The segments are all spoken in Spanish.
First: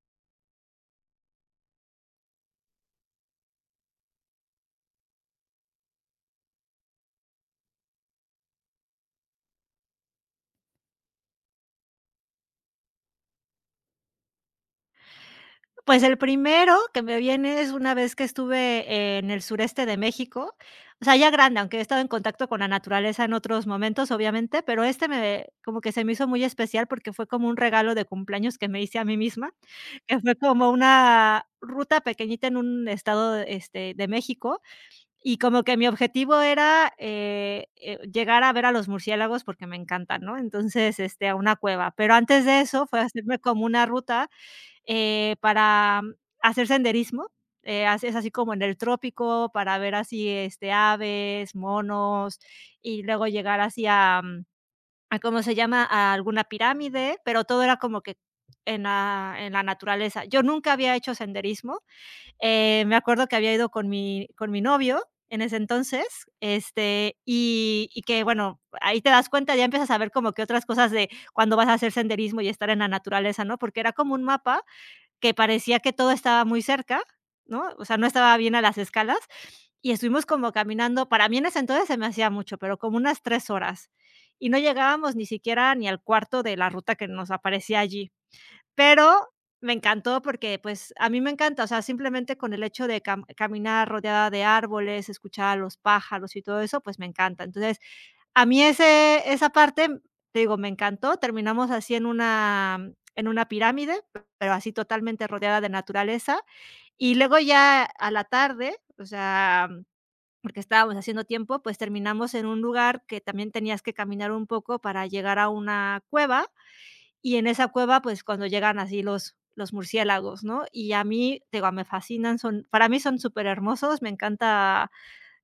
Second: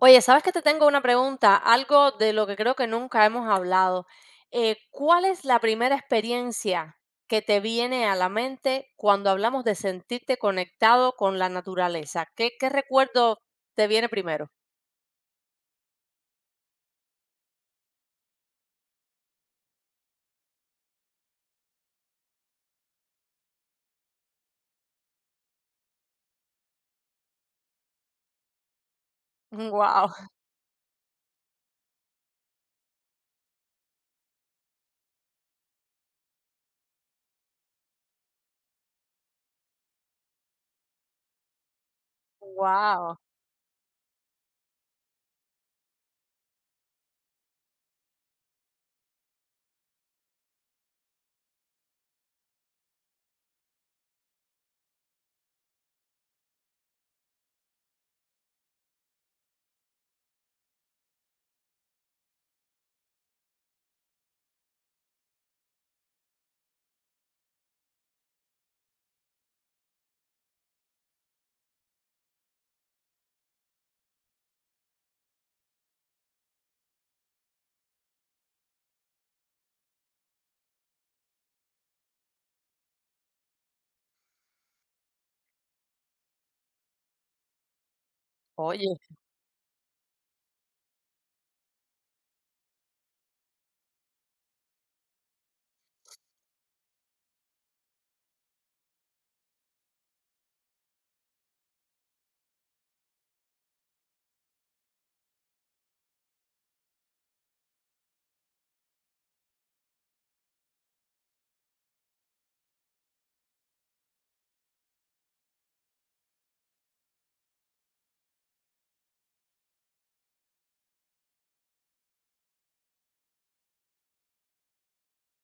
Oye, ¿sabes que te tengo una pregunta? Algo de lo que creo que nunca hemos hablado. ¿Cuál es la primera experiencia que te viene a la mente cuando hablamos de sentirte conectado con la naturaleza? ¿¿Qué recuerdo te viene primero? Pues el primero que me viene es una vez que estuve en el sureste de México, o sea, ya grande, aunque he estado en contacto con la naturaleza en otros momentos, obviamente, pero este me como que se me hizo muy especial porque fue como un regalo de cumpleaños que me hice a mí misma, Wow, que fue como una ruta pequeñita en un estado, de México, y como que mi objetivo era, llegar a ver a los murciélagos porque me encantan, ¿no? Entonces, a una cueva, pero antes de eso fue wow. hacerme como una ruta para hacer senderismo, as es así como en el trópico para ver así, aves, monos, y luego llegar así a, a, ¿cómo se llama?, a alguna pirámide, pero todo era como que en la naturaleza. Yo nunca había hecho senderismo. Me acuerdo que había ido con mi novio en ese entonces, y que, bueno, ahí te das cuenta, ya empiezas a ver como que otras cosas de cuando vas a hacer senderismo y estar en la naturaleza, ¿no? Porque era como un mapa que parecía que todo estaba muy cerca, ¿no? O sea, no estaba bien a las escalas, y estuvimos como caminando, para mí en ese entonces se me hacía mucho, pero como unas 3 horas, y no llegábamos ni siquiera ni al cuarto de la ruta que nos aparecía allí, Oye, pero me encantó porque, pues, a mí me encanta, o sea, simplemente con el hecho de caminar rodeada de árboles, escuchar a los pájaros y todo eso, pues, me encanta. Entonces, a mí ese esa parte, te digo, me encantó. Terminamos así en una en una pirámide, pero así totalmente rodeada de naturaleza. Y luego ya a la tarde, o sea, porque estábamos haciendo tiempo, pues terminamos en un lugar que también tenías que caminar un poco para llegar a una cueva, y en esa cueva, pues, cuando llegan así los murciélagos, ¿no? Y a mí, te digo, me fascinan, son para mí son súper hermosos, me encanta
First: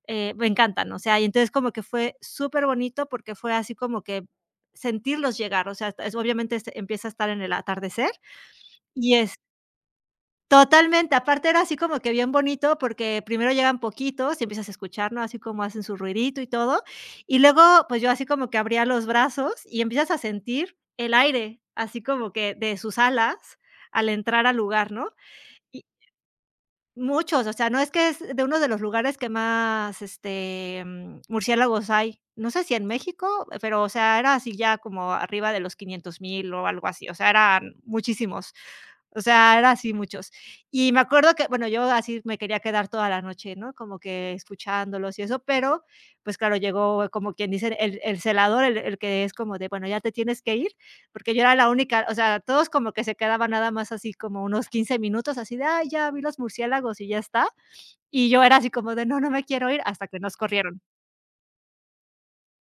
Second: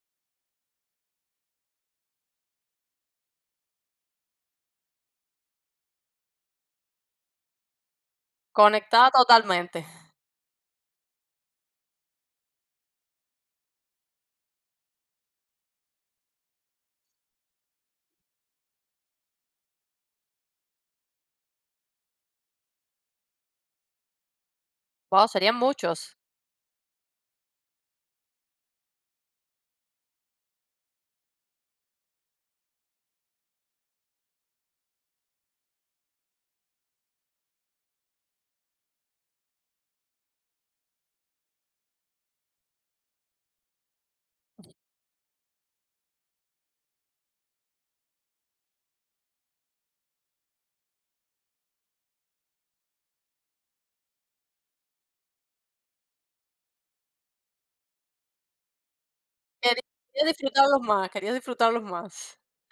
eh, me encantan, o sea, y entonces como que fue súper bonito porque fue así como que sentirlos llegar, o sea, hasta es obviamente empieza a estar en el atardecer conectada y es totalmente. totalmente, aparte era así como que bien bonito porque primero llegan poquitos y empiezas a escuchar, ¿no? Así como hacen su ruidito y todo, y luego, pues, yo así como que abría los brazos y empiezas a sentir el aire, así como que de sus alas al entrar al lugar, ¿no? Wow, serían muchos. Muchos, o sea, no es que es de uno de los lugares que más, murciélagos hay. No sé si en México, pero, o sea, era así ya como arriba de los 500.000 o algo así, o sea, eran muchísimos. O sea, era así muchos. Y me acuerdo que, bueno, yo así me quería quedar toda la noche, ¿no? Como que escuchándolos y eso, pero, pues, claro, llegó como quien dice el celador, el que es como de: "Bueno, ya te tienes que ir", porque yo era la única, o sea, todos como que se quedaban nada más así como unos 15 minutos, así de, ay, ya vi los murciélagos y ya está. Y yo era así como de, no, no me quiero ir Quería, hasta que quería nos corrieron. disfrutarlos más, quería disfrutarlos más.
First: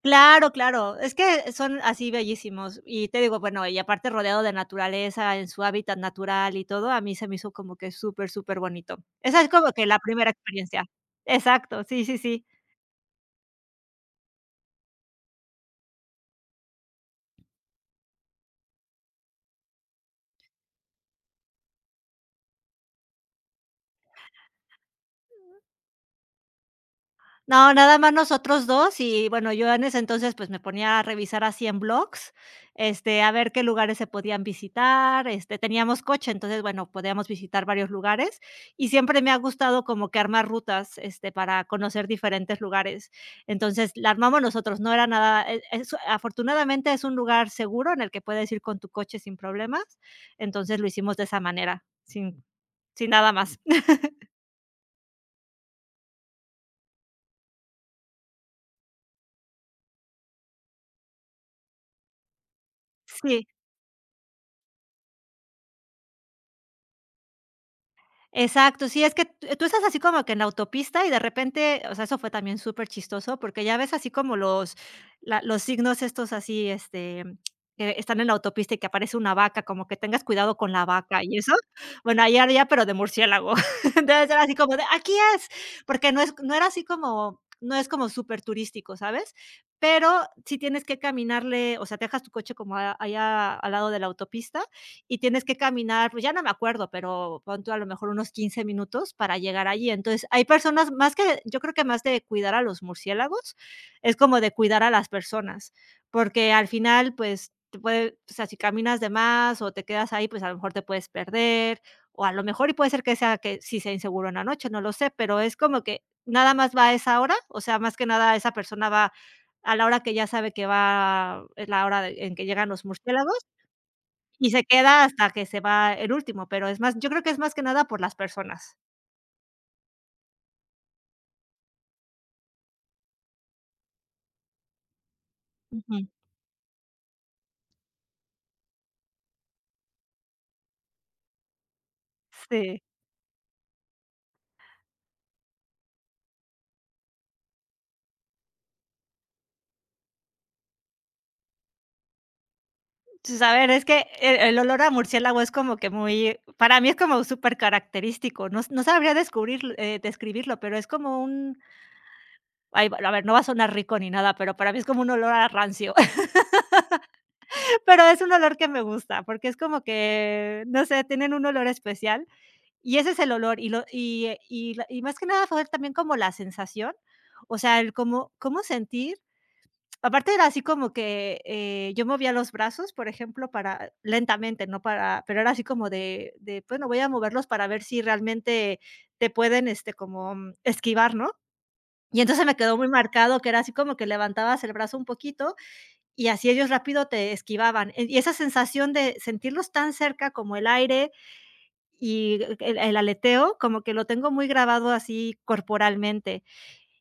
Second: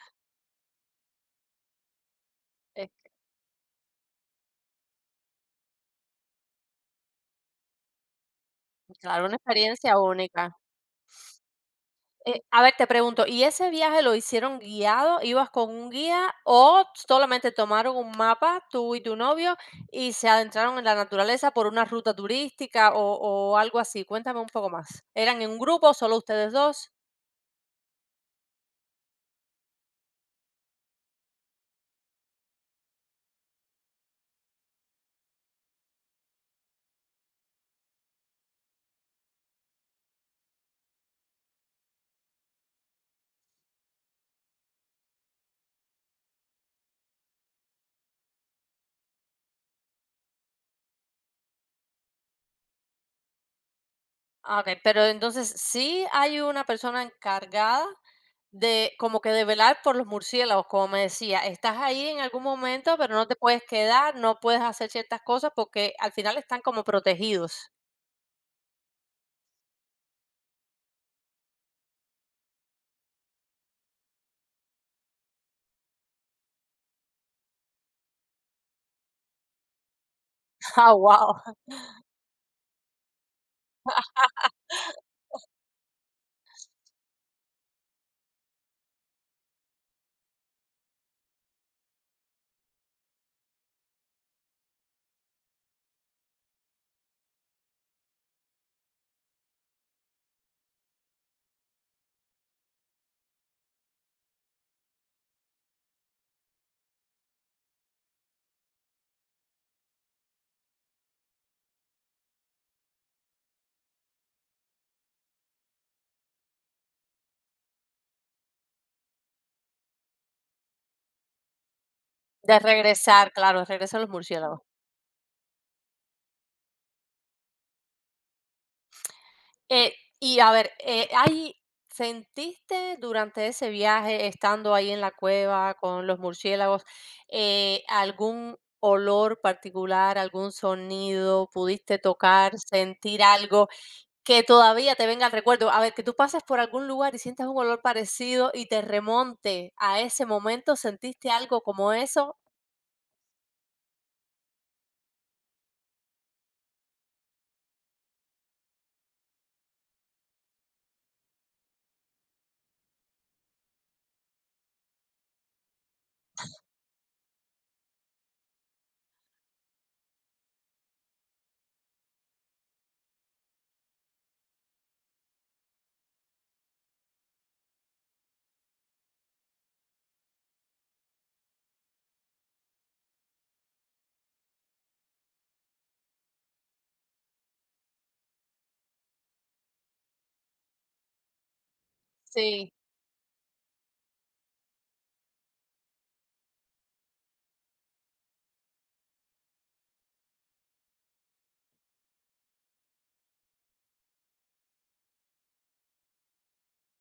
Claro, claro, es que son así bellísimos. Es, Y te digo, bueno, y aparte rodeado de naturaleza, en su hábitat natural y todo, a mí se me hizo como que súper, súper bonito. claro, una Esa es como que experiencia la primera única. experiencia. Exacto, sí, sí, sí. A ver, te pregunto, ¿y ese viaje lo hicieron guiado? ¿Ibas con un guía o solamente tomaron un mapa, tú y tu novio, y se adentraron en la naturaleza por una ruta turística o algo así? Cuéntame un poco más. ¿Eran en un grupo, solo ustedes dos? No, nada más nosotros 2 y, bueno, yo en ese entonces, pues, me ponía a revisar así en blogs, a ver qué lugares se podían visitar, teníamos coche, entonces, bueno, podíamos visitar varios lugares, y siempre me ha gustado como que armar rutas, para conocer diferentes lugares. Entonces, la armamos nosotros, no era nada e es afortunadamente, es un lugar seguro en el que puedes ir con tu coche sin problemas, entonces, lo hicimos de esa manera, sin nada más. Ah, ok, pero entonces sí hay una persona encargada de como que de velar por los murciélagos, como me decía, estás ahí en algún momento, pero no te Sí. puedes quedar, no puedes hacer ciertas cosas porque al final están como protegidos. Exacto, sí, es que t tú estás así como que en la autopista y de repente, o sea, eso fue también súper chistoso porque ya ves así como los signos estos así, que están en la autopista y que aparece una vaca, como que tengas cuidado con la Ah, vaca y wow. eso. Bueno, allá ya pero de murciélago. Entonces era así como de, aquí es, porque no era así como no es como súper turístico, ¿sabes? Pero sí tienes que caminarle, o sea, te dejas tu coche como a allá al lado de la autopista y tienes que caminar, pues ya no me acuerdo, pero pon tú a lo mejor unos 15 minutos para llegar allí. Entonces, hay personas más que, yo creo que más de cuidar a los murciélagos, es como de cuidar a las personas, porque al final, pues, te puede, o sea, si caminas de más o te quedas ahí, pues a lo mejor te puedes perder, o a lo mejor y puede ser que sea que sí sea inseguro en la noche, no lo sé, pero es como que nada más va a esa hora, o sea, más que nada esa persona va a la hora que ya sabe que va, es la hora en que De llegan los regresar, murciélagos claro, regresan los y murciélagos. se queda hasta que se va el último, pero es más yo creo que es más que nada por las personas. Eh, y a ver, hay ¿sentiste durante ese viaje, estando ahí en la cueva con Ujú. los murciélagos, algún olor particular, algún sonido? ¿Pudiste tocar, Sí. sentir algo que todavía te venga al recuerdo? A ver, que tú pases por algún lugar y sientas un olor parecido y te remonte a ese momento, ¿sentiste algo como eso? Pues, a ver, es que el olor a murciélago es como que muy, para mí es como súper característico, no sabría descubrir describirlo, pero es como un ay, a ver, no va a sonar rico ni nada, pero para mí es como un olor a rancio, pero es un olor que me gusta, porque es como que, no sé, tienen un olor especial, y ese es el olor, y lo y la y más que nada fue también como la sensación, o sea, el cómo sentir. Aparte era así como que, yo movía los brazos, por ejemplo, para lentamente, no para pero era así como de, bueno, voy a moverlos para ver si realmente te pueden, como esquivar, ¿no? Y entonces me Sí. quedó muy marcado que era así como que levantabas el brazo un poquito y así ellos rápido te esquivaban. Y esa sensación de sentirlos tan cerca como el aire y el aleteo, como que lo tengo muy grabado así corporalmente.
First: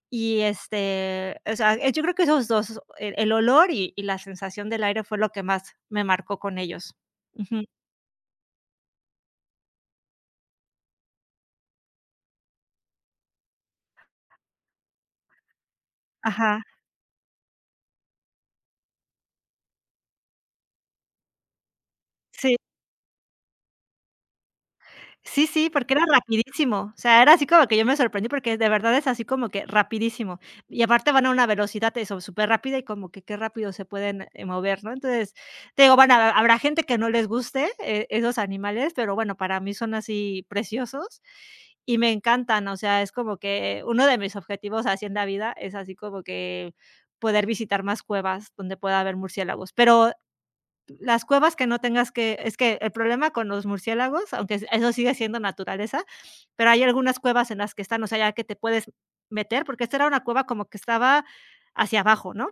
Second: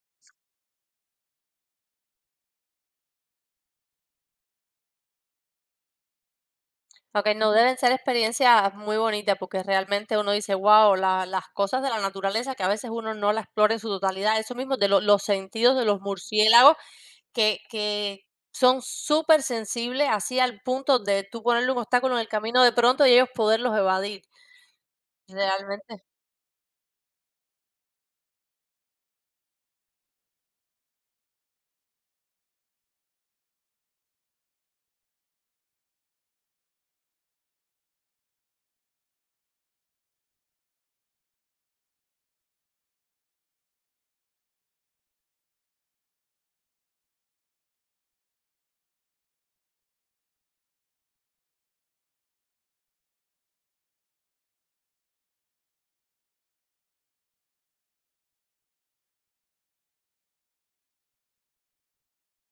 Y, o sea, yo creo que esos 2 el olor y la sensación del aire fue lo que más me marcó con ellos. Okey, no Ujú. deben ser experiencias muy bonitas, porque realmente uno dice: "Guau", la las cosas de la naturaleza que a veces uno no la explora en su totalidad. Eso mismo de lo los sentidos de los Ajá. murciélagos que son súper sensibles así al punto de tú ponerle un obstáculo en el Sí. camino de pronto y ellos poderlos evadir, Sí, sí, porque realmente. era rapidísimo. O sea, era así como que yo me sorprendí porque de verdad es así como que rapidísimo. Y aparte van a una velocidad eso, súper rápida y como que qué rápido se pueden, mover, ¿no? Entonces, te digo, van a habrá gente que no les guste, esos animales, pero bueno, para mí son así preciosos y me encantan. O sea, es como que uno de mis objetivos así en la vida es así como que poder visitar más cuevas donde pueda haber murciélagos. Pero las cuevas que no tengas que es que el problema con los murciélagos, aunque eso sigue siendo naturaleza, pero hay algunas cuevas en las que están, o sea, ya que te puedes meter, porque esta era una cueva como que estaba hacia abajo, ¿no?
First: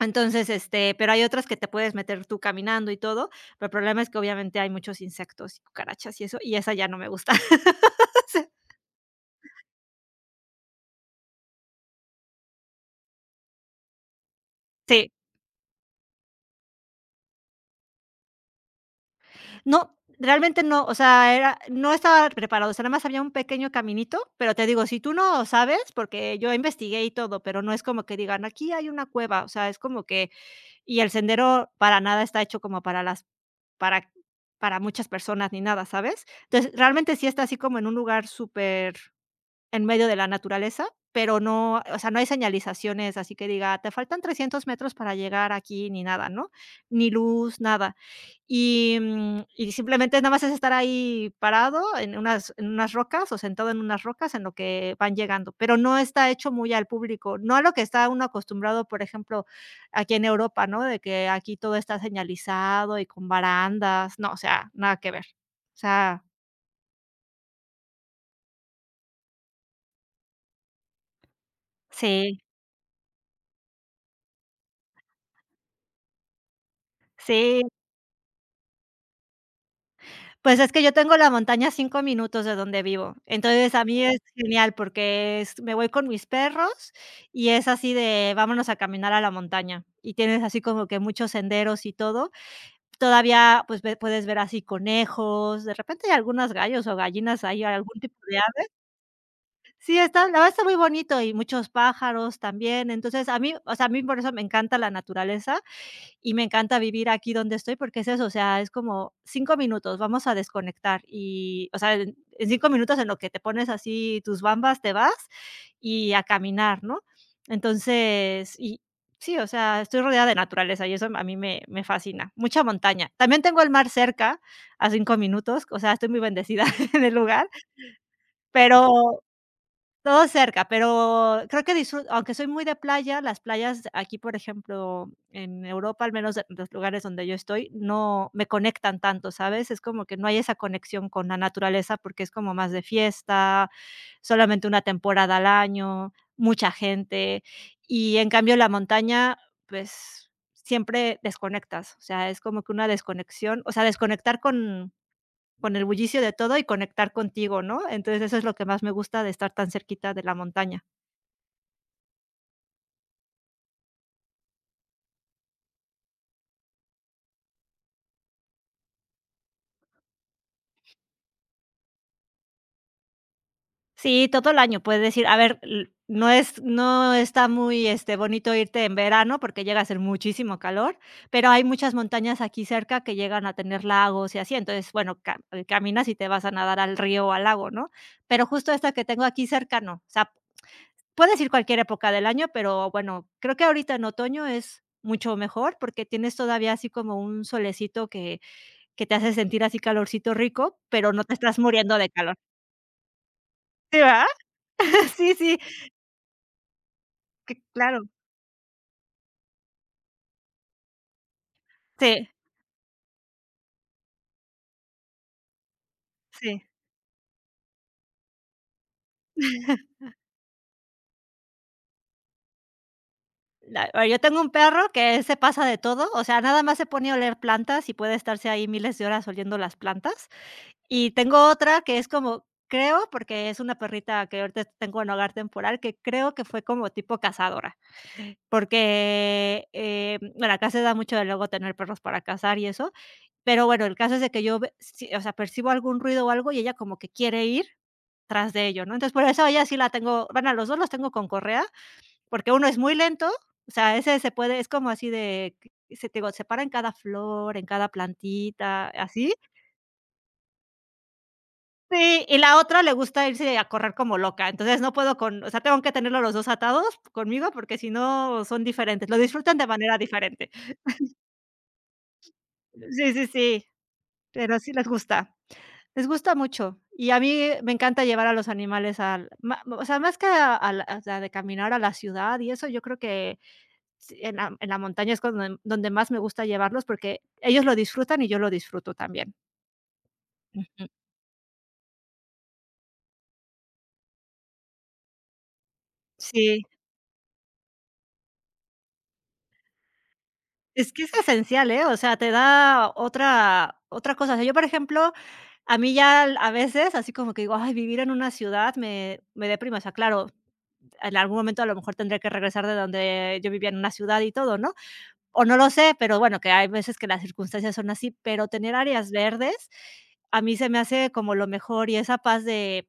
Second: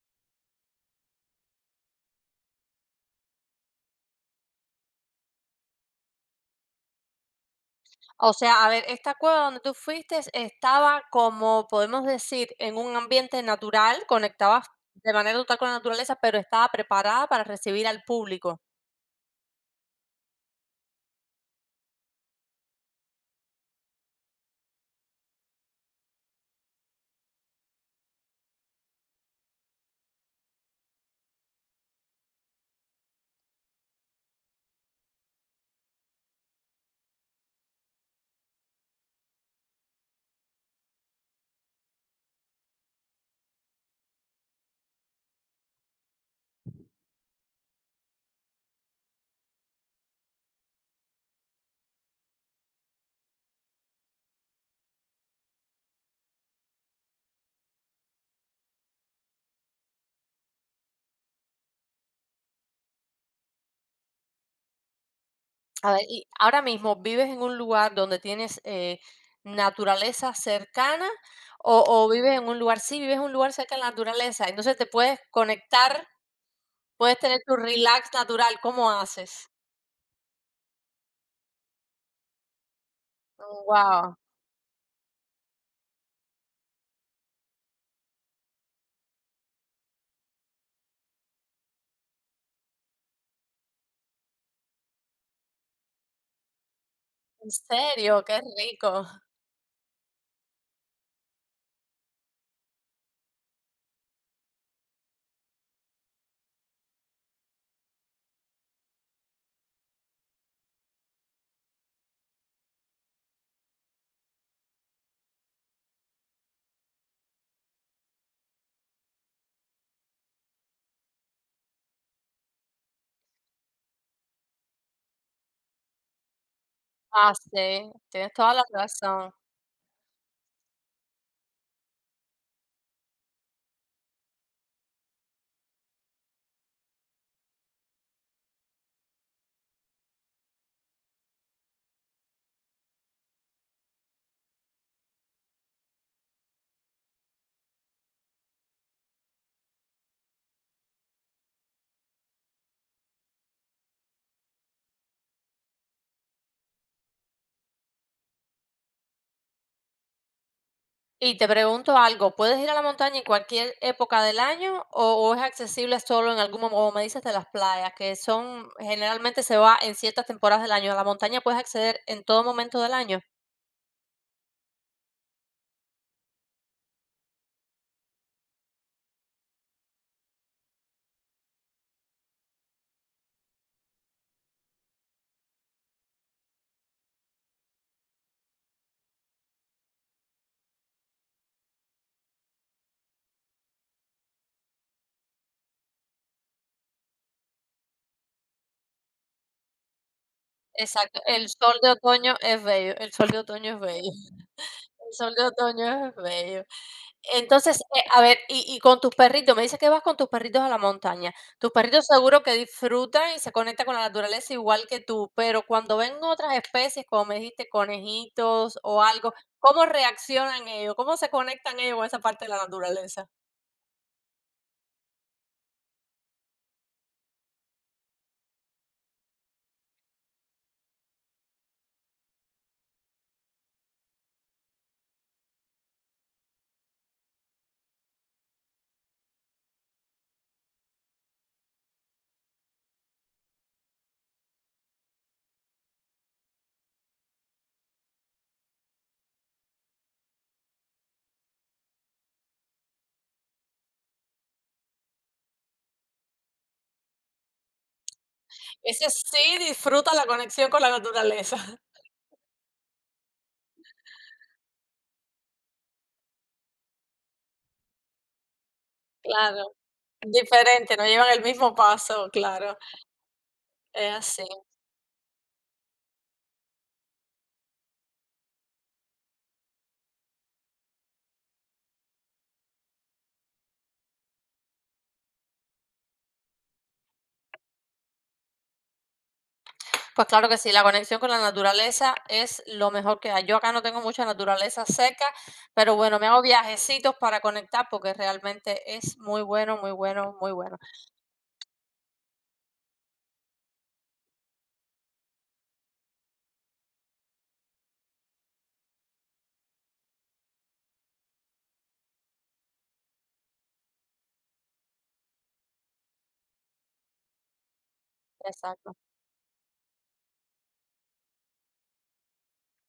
Entonces, pero hay otras que te puedes meter tú caminando y todo, pero el problema es que obviamente hay muchos insectos y cucarachas y eso, y esa ya no me gusta. O sea, a ver, esta cueva donde tú fuiste estaba como, podemos decir, en un ambiente natural, conectabas Sí. de manera total con la naturaleza, pero estaba preparada para recibir al público. No, realmente no, o sea, era no estaba preparado, o sea, nada más había un pequeño caminito, pero te digo, si tú no sabes, porque yo investigué y todo, pero no es como que digan: "Aquí hay una cueva", o sea, es como que y el sendero para nada está hecho como para las para para muchas personas ni nada, ¿sabes? Entonces, realmente sí está así como en un lugar súper en medio de la naturaleza, pero no, o sea, no hay señalizaciones, así que diga: "Te faltan 300 metros para llegar aquí", ni nada, ¿no? Ni luz, nada. Y, y simplemente nada más es estar ahí parado en unas rocas o sentado en unas rocas en lo que van llegando, pero no está hecho muy al público, no a lo que está uno acostumbrado, por ejemplo, aquí en Europa, ¿no? De que aquí todo está señalizado y con barandas, no, o sea, nada que ver. O A ver, sea, y ahora mismo, ¿vives en un lugar donde tienes, naturaleza cercana o vives sí, en un lugar sí, vives en un lugar cerca de la naturaleza? Entonces te puedes conectar, puedes tener tu sí. relax natural, ¿cómo haces? Pues es que yo tengo la montaña a 5 minutos de donde vivo. Entonces, a mí Wow. es genial porque es me voy con mis perros y es así de vámonos a caminar a la montaña. Y tienes así como que muchos senderos y todo. Todavía, pues, ve puedes ver así conejos, de repente hay algunos gallos o gallinas, ¿En hay algún tipo serio? de Qué ave. rico. Sí, está la verdad está muy bonito y muchos pájaros también. Entonces, a mí, o sea, a mí por eso me encanta la naturaleza y me encanta vivir aquí donde estoy porque es eso, o sea, es como 5 minutos, vamos a desconectar y, o sea, en 5 minutos en lo que te pones así tus bambas, te vas y a caminar, ¿no? Entonces, y sí, o sea, estoy rodeada de naturaleza y eso a mí me fascina. Mucha montaña. También tengo el mar cerca, a 5 minutos, o sea, estoy muy bendecida en el Ah, lugar, sí, tienes toda la pero razón. todo cerca, pero creo que disfruto, aunque soy muy de playa. Las playas aquí, por ejemplo, en Europa, al menos en los lugares donde yo estoy, no me conectan tanto, ¿sabes? Es como que no hay esa conexión con la naturaleza, porque es como más de fiesta, solamente una temporada al año, mucha gente, y en cambio la montaña, pues, siempre desconectas, o sea, es como que una desconexión, o sea, desconectar con el bullicio de todo y conectar contigo, ¿no? Entonces, eso es lo que más me gusta de estar tan cerquita de la montaña. Y te pregunto algo, ¿puedes ir a la montaña en cualquier época del año o es accesible solo en algún momento, como me dices, de las playas, que son generalmente se va en ciertas temporadas del año? A la montaña puedes acceder en todo momento del año. Sí, todo el año puedes decir, a ver, l no es no está muy, bonito irte en verano porque llega a ser muchísimo calor, pero hay muchas montañas aquí cerca que llegan a tener lagos y así, entonces, bueno, ca caminas y te vas a nadar al río o al lago, ¿no? Pero justo esta que tengo aquí cerca, no. O sea, puedes ir cualquier época del año, pero bueno, creo que ahorita en otoño es mucho mejor porque tienes todavía así como un solecito que te hace sentir así calorcito rico, pero Exacto, no te el estás sol de muriendo de calor. otoño es bello, el sol de otoño es ¿Sí, bello. verdad? El sol Sí, de sí, otoño es bello. que Entonces, claro. a ver, y con tus perritos, me dices que vas con tus perritos a la montaña. Tus perritos Sí, seguro que disfrutan y se conectan con la naturaleza igual que tú, pero cuando ven otras sí. especies, como me dijiste, conejitos o algo, ¿cómo reaccionan ellos? ¿Cómo se conectan ellos con esa parte de la naturaleza? La yo tengo un perro que se pasa de todo, o sea, nada más se pone a oler plantas y puede estarse ahí miles de horas oliendo las plantas. Y tengo otra que es como creo, porque es una perrita que ahorita tengo en hogar temporal, que creo que fue como tipo cazadora, porque, bueno, acá se da mucho de luego tener perros para cazar y eso. Pero bueno, el caso es de que yo ve sí, o sea, percibo algún ruido o algo, y ella como que quiere ir tras de ello, ¿no? Entonces, por eso ella sí la tengo van a los 2 los tengo con correa, porque uno es muy lento, o sea, ese se puede es como así de que se te digo, se para en cada flor, en cada plantita, Ese así. sí disfruta la conexión con la naturaleza. Sí, y la otra le gusta irse a correr como loca, entonces no puedo con o sea, tengo que tenerlo los 2 atados conmigo, porque si no son diferentes, lo disfrutan de Claro. manera diferente. Diferente, no llevan el mismo paso, claro. Sí, sí, sí, Es así. pero sí les gusta. Les gusta mucho, y a mí me encanta llevar a los animales al ma o sea, más que a la o sea, de caminar a la ciudad y eso, yo creo que sí, en la montaña es cuando donde más me gusta llevarlos, porque ellos lo disfrutan y yo lo disfruto también. Pues claro que sí, la Ujú. conexión con la naturaleza es lo mejor que hay. Yo acá no tengo mucha naturaleza cerca, pero bueno, me hago Sí, viajecitos para conectar porque realmente es muy bueno, muy bueno, muy bueno. es que es esencial, ¿eh? O sea, te da otra otra cosa. O sea, yo, por ejemplo, a mí ya al- a veces, así como que digo: "Ay, vivir en una ciudad me deprime". O sea, claro, en algún momento a lo mejor tendré que regresar de donde yo vivía en una ciudad y todo, ¿no? O no lo sé, pero bueno, que hay veces que las circunstancias son así, pero tener Exacto. áreas verdes a mí se me hace como lo mejor y esa paz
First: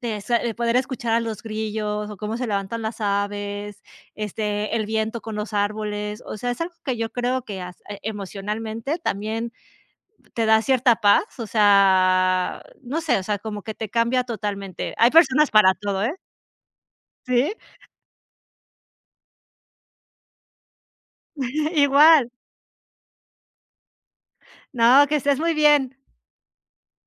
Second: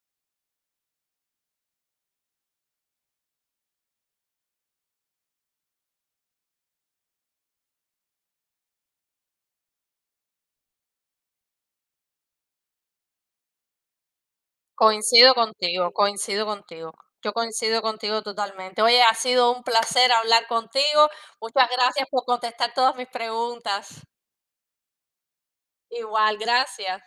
de sa de poder escuchar a los grillos o cómo se levantan las aves, el viento con los árboles, o sea, es algo que yo creo que as emocionalmente también te da cierta paz, o sea, no sé, o sea, como que te cambia totalmente. Hay Coincido personas para contigo, todo, ¿eh? coincido contigo. Yo Sí, coincido contigo totalmente. Oye, ha sido un placer hablar contigo. Muchas gracias por igual. contestar todas mis preguntas. No, que estés muy bien. Igual, gracias.